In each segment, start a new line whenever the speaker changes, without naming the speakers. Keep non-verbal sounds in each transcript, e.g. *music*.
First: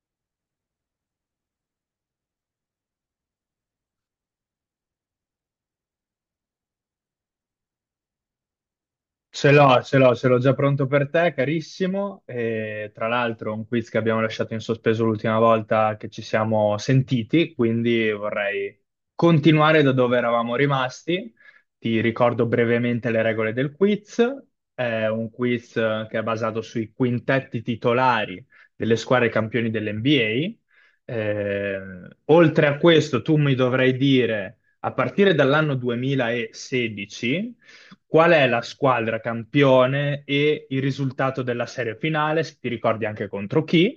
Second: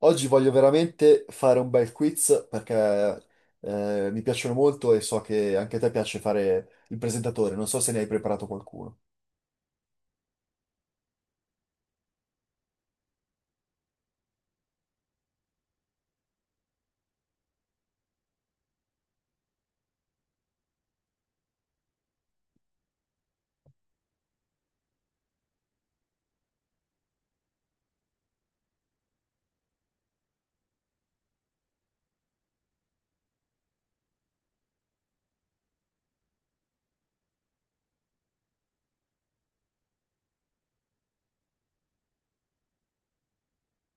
Oggi voglio veramente fare un bel quiz perché mi piacciono molto e so che anche a te piace fare il presentatore. Non so se ne hai preparato qualcuno.
Ce l'ho, ce l'ho, ce l'ho già pronto per te, carissimo. E, tra l'altro, un quiz che abbiamo lasciato in sospeso l'ultima volta che ci siamo sentiti, quindi vorrei continuare da dove eravamo rimasti. Ti ricordo brevemente le regole del quiz. È un quiz che è basato sui quintetti titolari delle squadre campioni dell'NBA. Oltre a questo, tu mi dovrai dire, a partire dall'anno 2016, qual è la squadra campione e il risultato della serie finale, se ti ricordi anche contro chi?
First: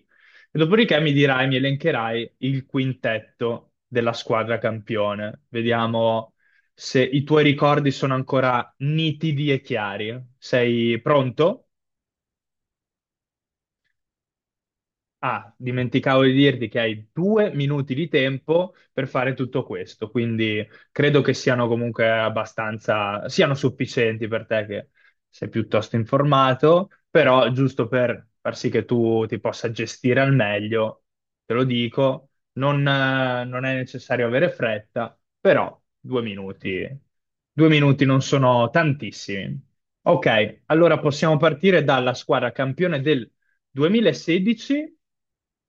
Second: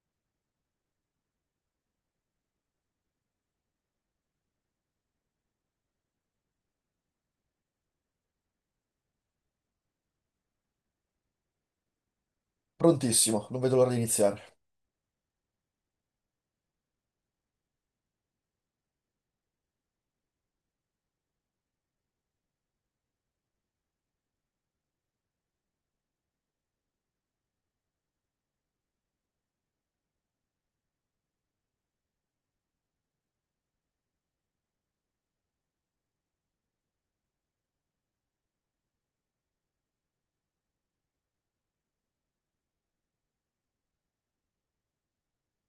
E dopodiché mi dirai, mi elencherai il quintetto della squadra campione. Vediamo se i tuoi ricordi sono ancora nitidi e chiari. Sei pronto?
Prontissimo, non vedo l'ora di iniziare.
Ah, dimenticavo di dirti che hai 2 minuti di tempo per fare tutto questo, quindi credo che siano comunque abbastanza, siano sufficienti per te che sei piuttosto informato, però giusto per far sì che tu ti possa gestire al meglio, te lo dico, non è necessario avere fretta, però 2 minuti, 2 minuti non sono tantissimi. Ok, allora possiamo partire dalla squadra campione del 2016,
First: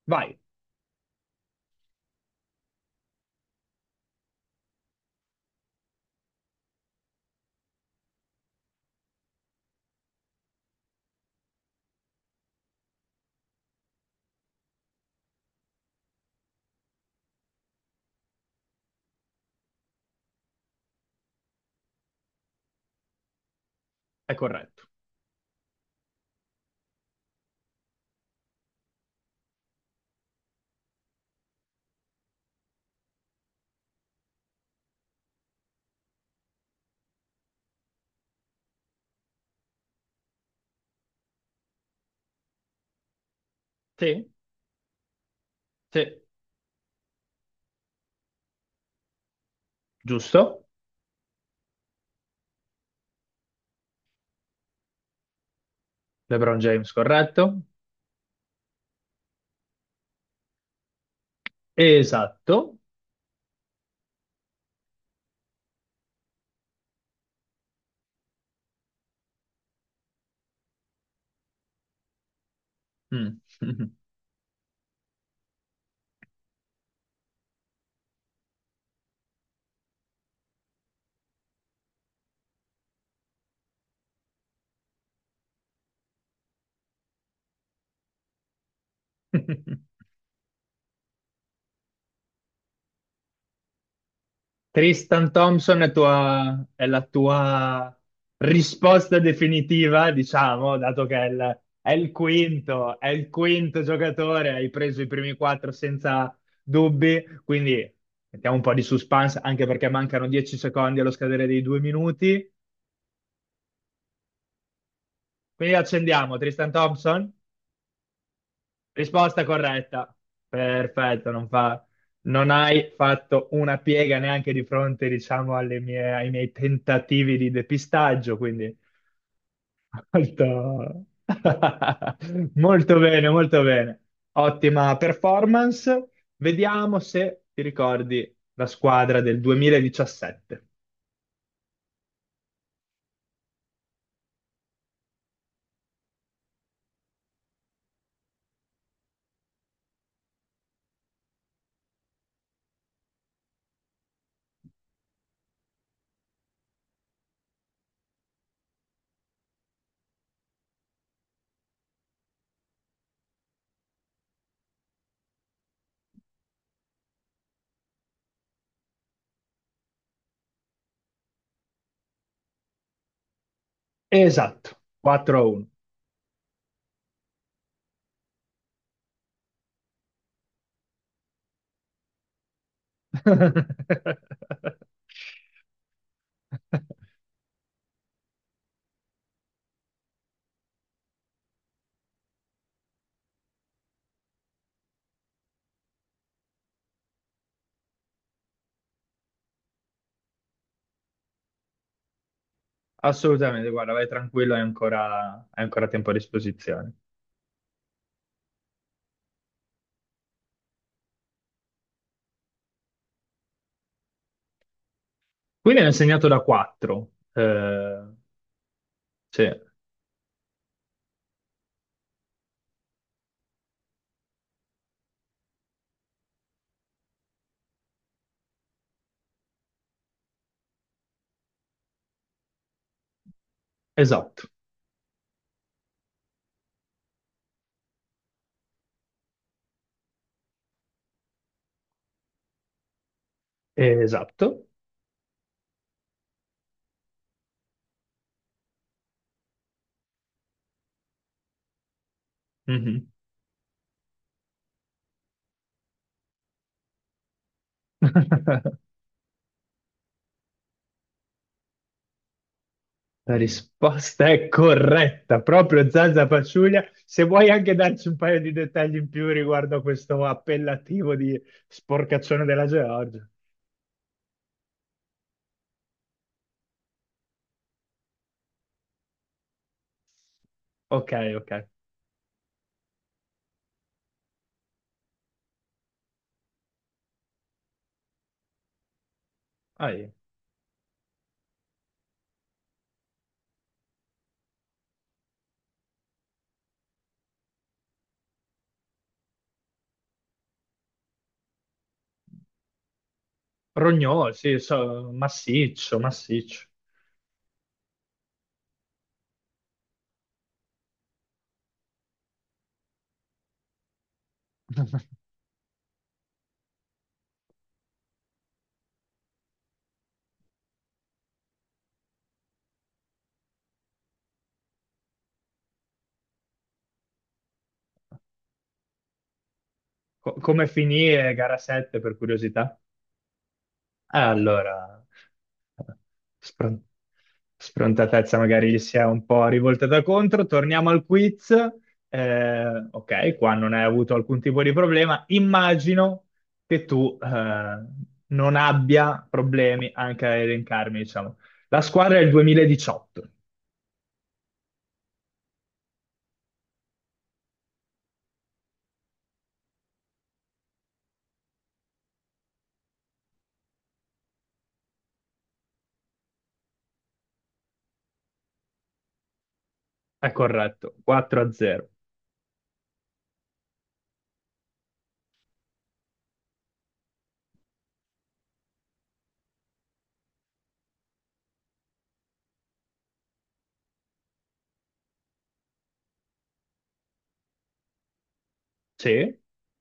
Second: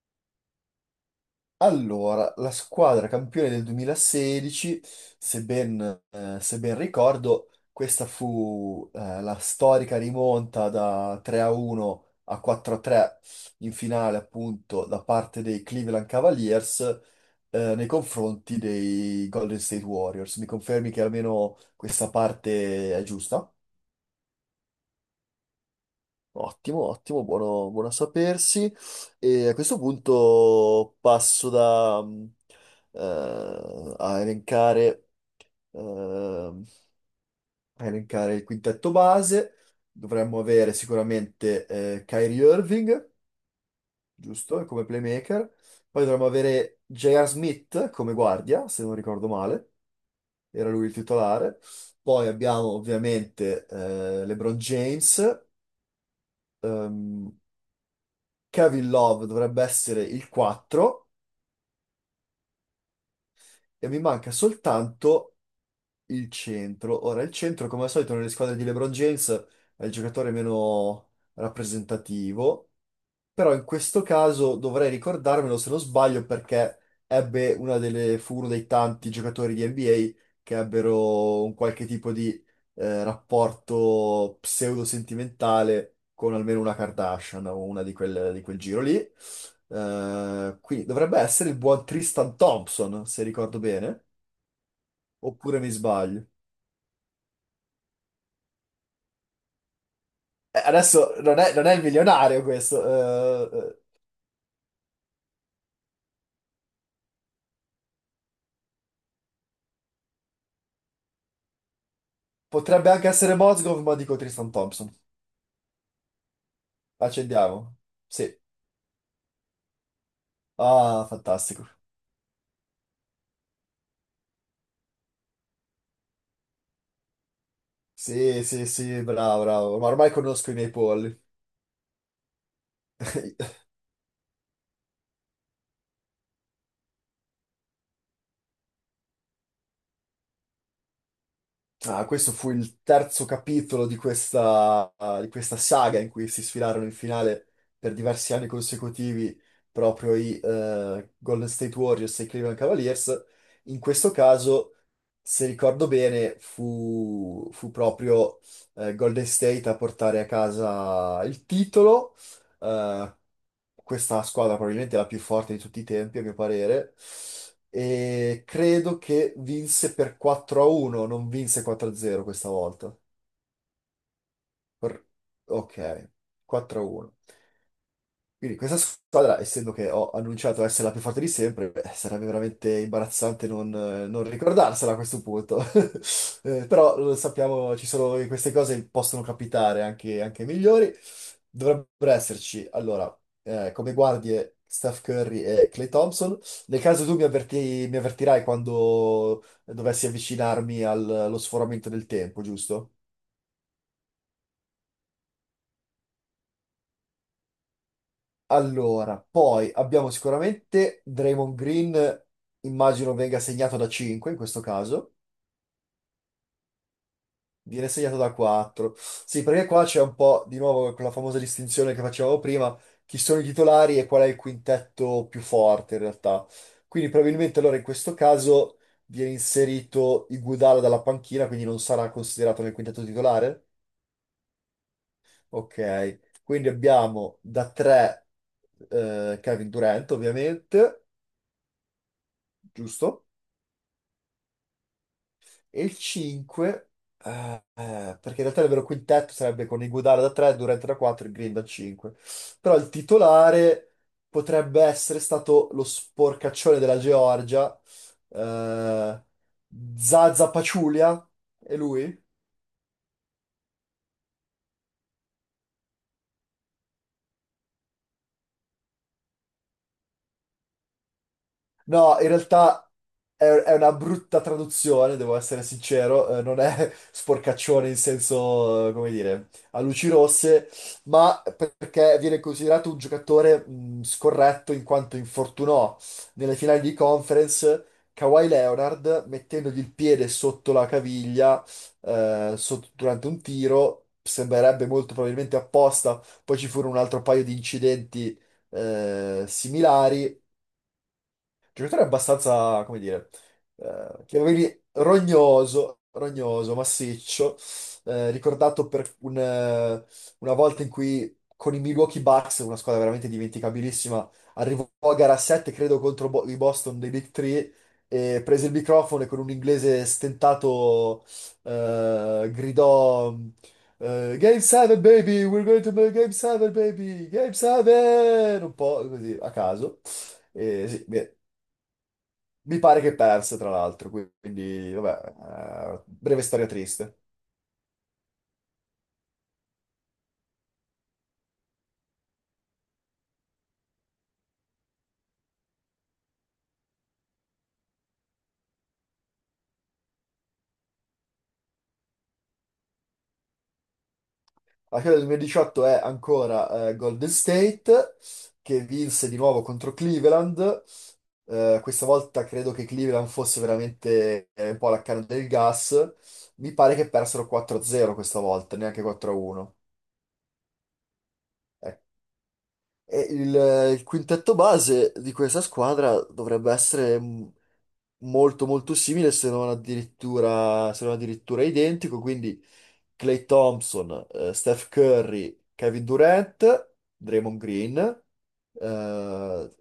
vai,
Allora, la squadra campione del 2016, se ben, se ben ricordo, questa fu la storica rimonta da 3 a 1 a 4 a 3 in finale, appunto, da parte dei Cleveland Cavaliers nei confronti dei Golden State Warriors. Mi confermi che almeno questa parte è giusta?
è corretto.
Ottimo, ottimo, buono, buono a sapersi. E a questo punto passo a eh, elencare il quintetto base. Dovremmo avere sicuramente Kyrie Irving,
Sì,
giusto, come playmaker. Poi
sì,
dovremmo avere J.R. Smith come guardia, se non ricordo male,
giusto.
era lui il titolare. Poi abbiamo ovviamente LeBron James.
LeBron James,
ehm,
corretto.
Kevin Love dovrebbe essere il 4
Esatto.
e mi manca soltanto il centro. Ora, il centro, come al solito, nelle squadre di LeBron James è il giocatore meno rappresentativo.
Mm.
Però in questo caso dovrei ricordarmelo se non sbaglio perché ebbe una delle, fu uno dei tanti giocatori di NBA che ebbero un qualche tipo di rapporto pseudo-sentimentale con almeno una Kardashian o una di quel giro lì.
*laughs*
Quindi dovrebbe essere il buon Tristan Thompson, se ricordo bene,
Tristan
oppure mi
Thompson
sbaglio.
è la tua risposta definitiva, diciamo, dato
Adesso
che
non è, non è il milionario questo,
è il
eh, eh,
quinto giocatore, hai preso i primi quattro senza dubbi, quindi mettiamo un po' di suspense, anche perché mancano 10 secondi allo scadere dei 2 minuti.
potrebbe anche essere Mozgov, ma dico Tristan Thompson.
Qui accendiamo Tristan Thompson.
Accendiamo. Sì.
Risposta corretta.
Ah,
Perfetto,
fantastico.
non hai fatto una piega neanche di fronte, diciamo, ai miei tentativi di depistaggio,
Sì, sì,
quindi
sì, bravo, bravo. Ma ormai conosco i miei
molto
polli.
*laughs* molto bene,
*laughs*
molto bene. Ottima performance. Vediamo se ti ricordi la squadra del 2017.
Ah, questo fu il terzo capitolo di questa, ah, di questa saga in cui si sfilarono in finale per diversi anni consecutivi proprio i Golden State Warriors e i Cleveland Cavaliers. In questo caso, se ricordo bene, fu proprio Golden State a portare a casa il titolo eh, Questa squadra probabilmente è la più forte di tutti i tempi, a mio parere. E credo che vinse per 4-1, non vinse 4-0 questa volta.
Esatto,
Per-
4-1.
Ok, 4-1. Quindi questa squadra, essendo che ho annunciato essere la più forte di sempre, beh, sarebbe veramente imbarazzante non ricordarsela a questo punto. *laughs* Però lo
*laughs*
sappiamo, ci sono queste cose possono capitare anche ai migliori. Dovrebbero esserci, allora, come guardie Steph Curry e Clay Thompson. Nel caso mi avvertirai quando dovessi avvicinarmi allo sforamento del tempo, giusto?
Assolutamente, guarda, vai tranquillo, hai ancora tempo a disposizione.
Allora, poi abbiamo sicuramente Draymond Green, immagino venga segnato da 5 in questo caso,
Quindi hanno segnato da 4.
viene segnato da 4.
Sì,
Sì, perché qua c'è un po' di nuovo quella famosa distinzione che facevamo prima, chi sono i titolari e qual è il quintetto più forte in realtà. Quindi probabilmente allora in questo caso viene inserito Iguodala dalla panchina, quindi non sarà considerato nel quintetto titolare.
esatto,
Ok, quindi abbiamo da 3 Kevin Durant ovviamente, giusto?
esatto.
E il 5, eh, perché in realtà il vero quintetto sarebbe con Iguodala da 3, Durant da 4 e Green da 5. Però il
Mhm.
titolare potrebbe essere stato lo sporcaccione della Georgia,
*laughs*
eh, Zaza Pachulia, è lui?
La risposta è corretta, proprio Zazza Paciuglia. Se vuoi anche darci un paio di dettagli in più riguardo a questo appellativo di
No, in
sporcaccione della
realtà
Georgia.
è una brutta traduzione, devo essere sincero, non è *laughs* sporcaccione in senso, come dire, a luci rosse,
Ok,
ma
ok.
perché viene considerato un giocatore scorretto in quanto infortunò nelle finali di conference Kawhi Leonard mettendogli
Ah,
il
eh.
piede sotto la caviglia durante un tiro, sembrerebbe molto probabilmente apposta, poi ci furono un altro paio di incidenti similari giocatore abbastanza, come dire,
Rognò,
che
sì,
avevi
massiccio,
rognoso,
massiccio.
rognoso, massiccio, ricordato per una volta in cui con i Milwaukee Bucks, una squadra veramente dimenticabilissima, arrivò a
*laughs*
gara 7, credo, contro i Boston dei Big Three, e prese il microfono e con un inglese stentato gridò... Game 7 baby, we're going to make Game 7 baby, Game 7! Un po' così a caso.
Come
Sì,
finì
beh,
gara 7 per curiosità?
mi pare che perse, tra l'altro, quindi,
Allora,
vabbè, breve storia
spron-
triste.
sfrontatezza magari gli si è un po' rivoltata contro. Torniamo al quiz. Ok, qua non hai avuto alcun tipo di problema. Immagino che tu non abbia problemi anche a elencarmi, diciamo. La squadra è il 2018,
Alla fine del 2018 è ancora Golden State, che vinse di nuovo contro Cleveland. Questa volta credo che Cleveland fosse veramente un po' la canna del gas. Mi pare che persero 4-0 questa volta, neanche 4-1.
è corretto, 4-0.
E il quintetto base di questa squadra dovrebbe essere molto molto simile, se non addirittura identico. Quindi Klay Thompson, Steph Curry, Kevin Durant, Draymond Green.
Sì,
Eh,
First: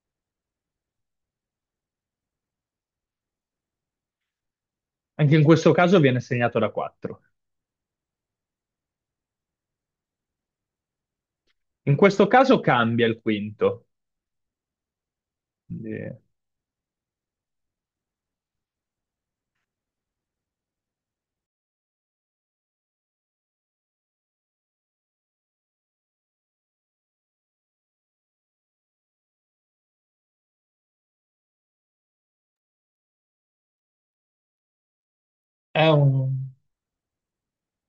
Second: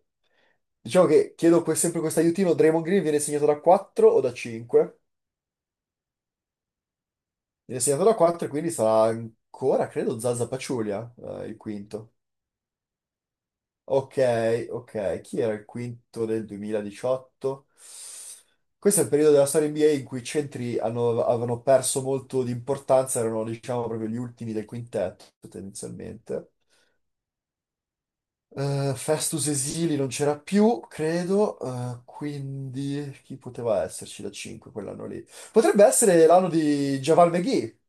diciamo che sempre questo aiutino, Draymond Green viene segnato da 4 o da 5?
anche in questo caso viene segnato da 4.
Viene segnato da 4 e quindi sarà ancora, credo, Zaza Pachulia, il
In
quinto.
questo caso cambia il quinto.
Ok, ok. Chi era il
Quindi
quinto del 2018? Questo è il periodo della storia NBA in cui avevano perso molto di importanza, erano diciamo proprio gli ultimi del quintetto tendenzialmente. Festus Esili non c'era più, credo, quindi chi poteva esserci da 5 quell'anno lì? Potrebbe
È
essere
un
l'anno di Javal McGee,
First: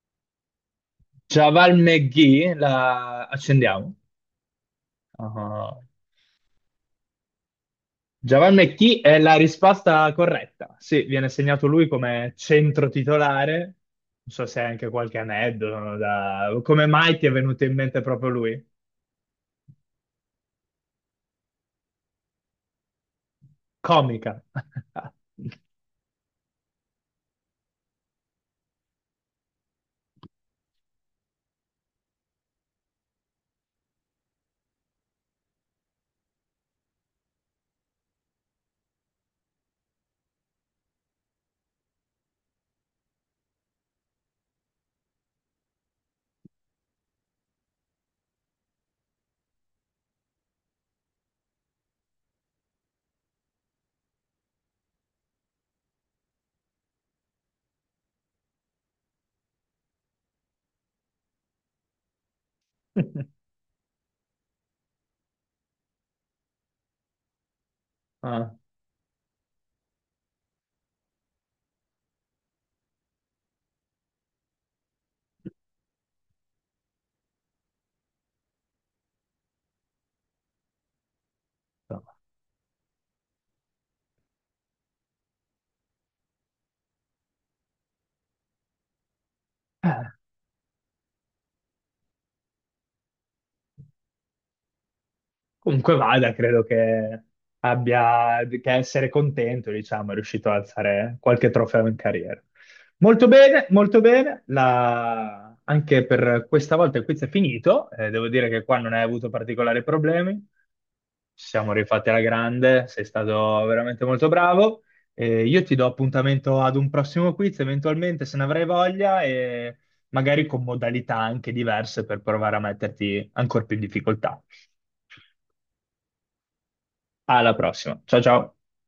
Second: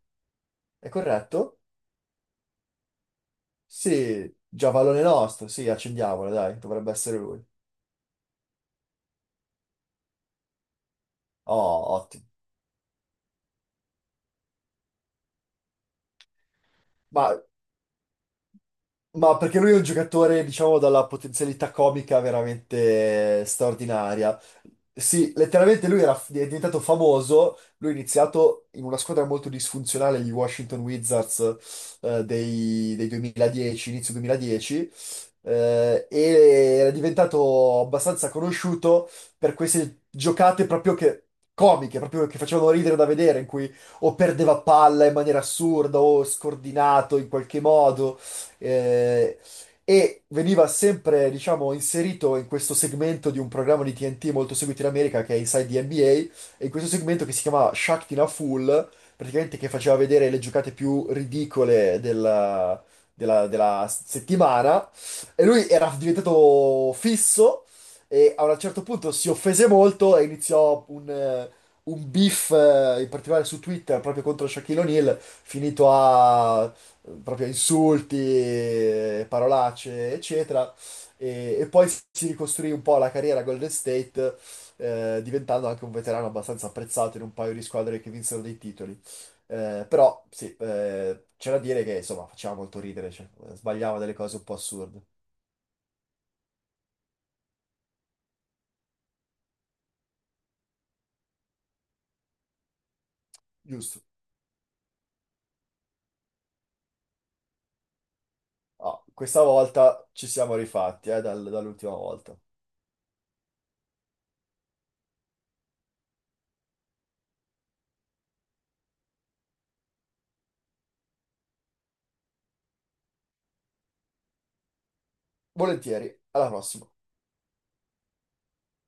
è corretto?
Javal McGee, la accendiamo.
Sì, Javalone nostro, sì,
Ah,
accendiamola, dai, dovrebbe essere lui.
Javal McGee è la risposta corretta. Sì, viene segnato lui
Oh, ottimo.
come centro titolare. Non so se hai anche qualche aneddoto Come mai ti è
Ma
venuto in mente proprio lui?
Ma perché lui è un giocatore, diciamo, dalla potenzialità comica veramente straordinaria.
Comica. *laughs*
Sì, letteralmente lui era, è diventato famoso, lui ha iniziato in una squadra molto disfunzionale, gli Washington Wizards, dei 2010, inizio 2010, eh, e era diventato abbastanza conosciuto per queste giocate proprio che, comiche, proprio che facevano ridere da vedere, in cui o perdeva palla in maniera assurda o scordinato in qualche modo eh, e veniva sempre, diciamo, inserito in questo segmento di un programma di TNT molto seguito in America che è Inside the NBA, e in questo segmento che si chiamava Shaq in a Fool, praticamente che faceva vedere le giocate più ridicole della, della settimana, e lui era diventato fisso, e a
Ah,
un certo punto si offese molto e iniziò un beef in particolare su Twitter proprio contro Shaquille O'Neal, finito a proprio insulti, parolacce, eccetera. E poi
insomma.
si ricostruì un po' la carriera a Golden State, diventando anche un veterano abbastanza apprezzato in un paio di squadre che vinsero dei titoli. Però sì, c'è da dire che insomma faceva molto ridere, cioè, sbagliava delle cose un po' assurde.
Comunque vada, credo che abbia che essere contento, diciamo, è riuscito ad alzare qualche trofeo in carriera. Molto bene, molto
Giusto.
bene. Anche per questa volta il quiz è finito. Devo dire che qua non
Ah,
hai avuto
questa
particolari
volta ci
problemi.
siamo rifatti,
Ci siamo
dall'ultima
rifatti alla
volta.
grande, sei stato veramente molto bravo. Io ti do appuntamento ad un prossimo quiz, eventualmente se ne avrai voglia, e magari con modalità anche diverse per provare a metterti ancora più in difficoltà.
Volentieri, alla prossima.
Alla prossima. Ciao ciao.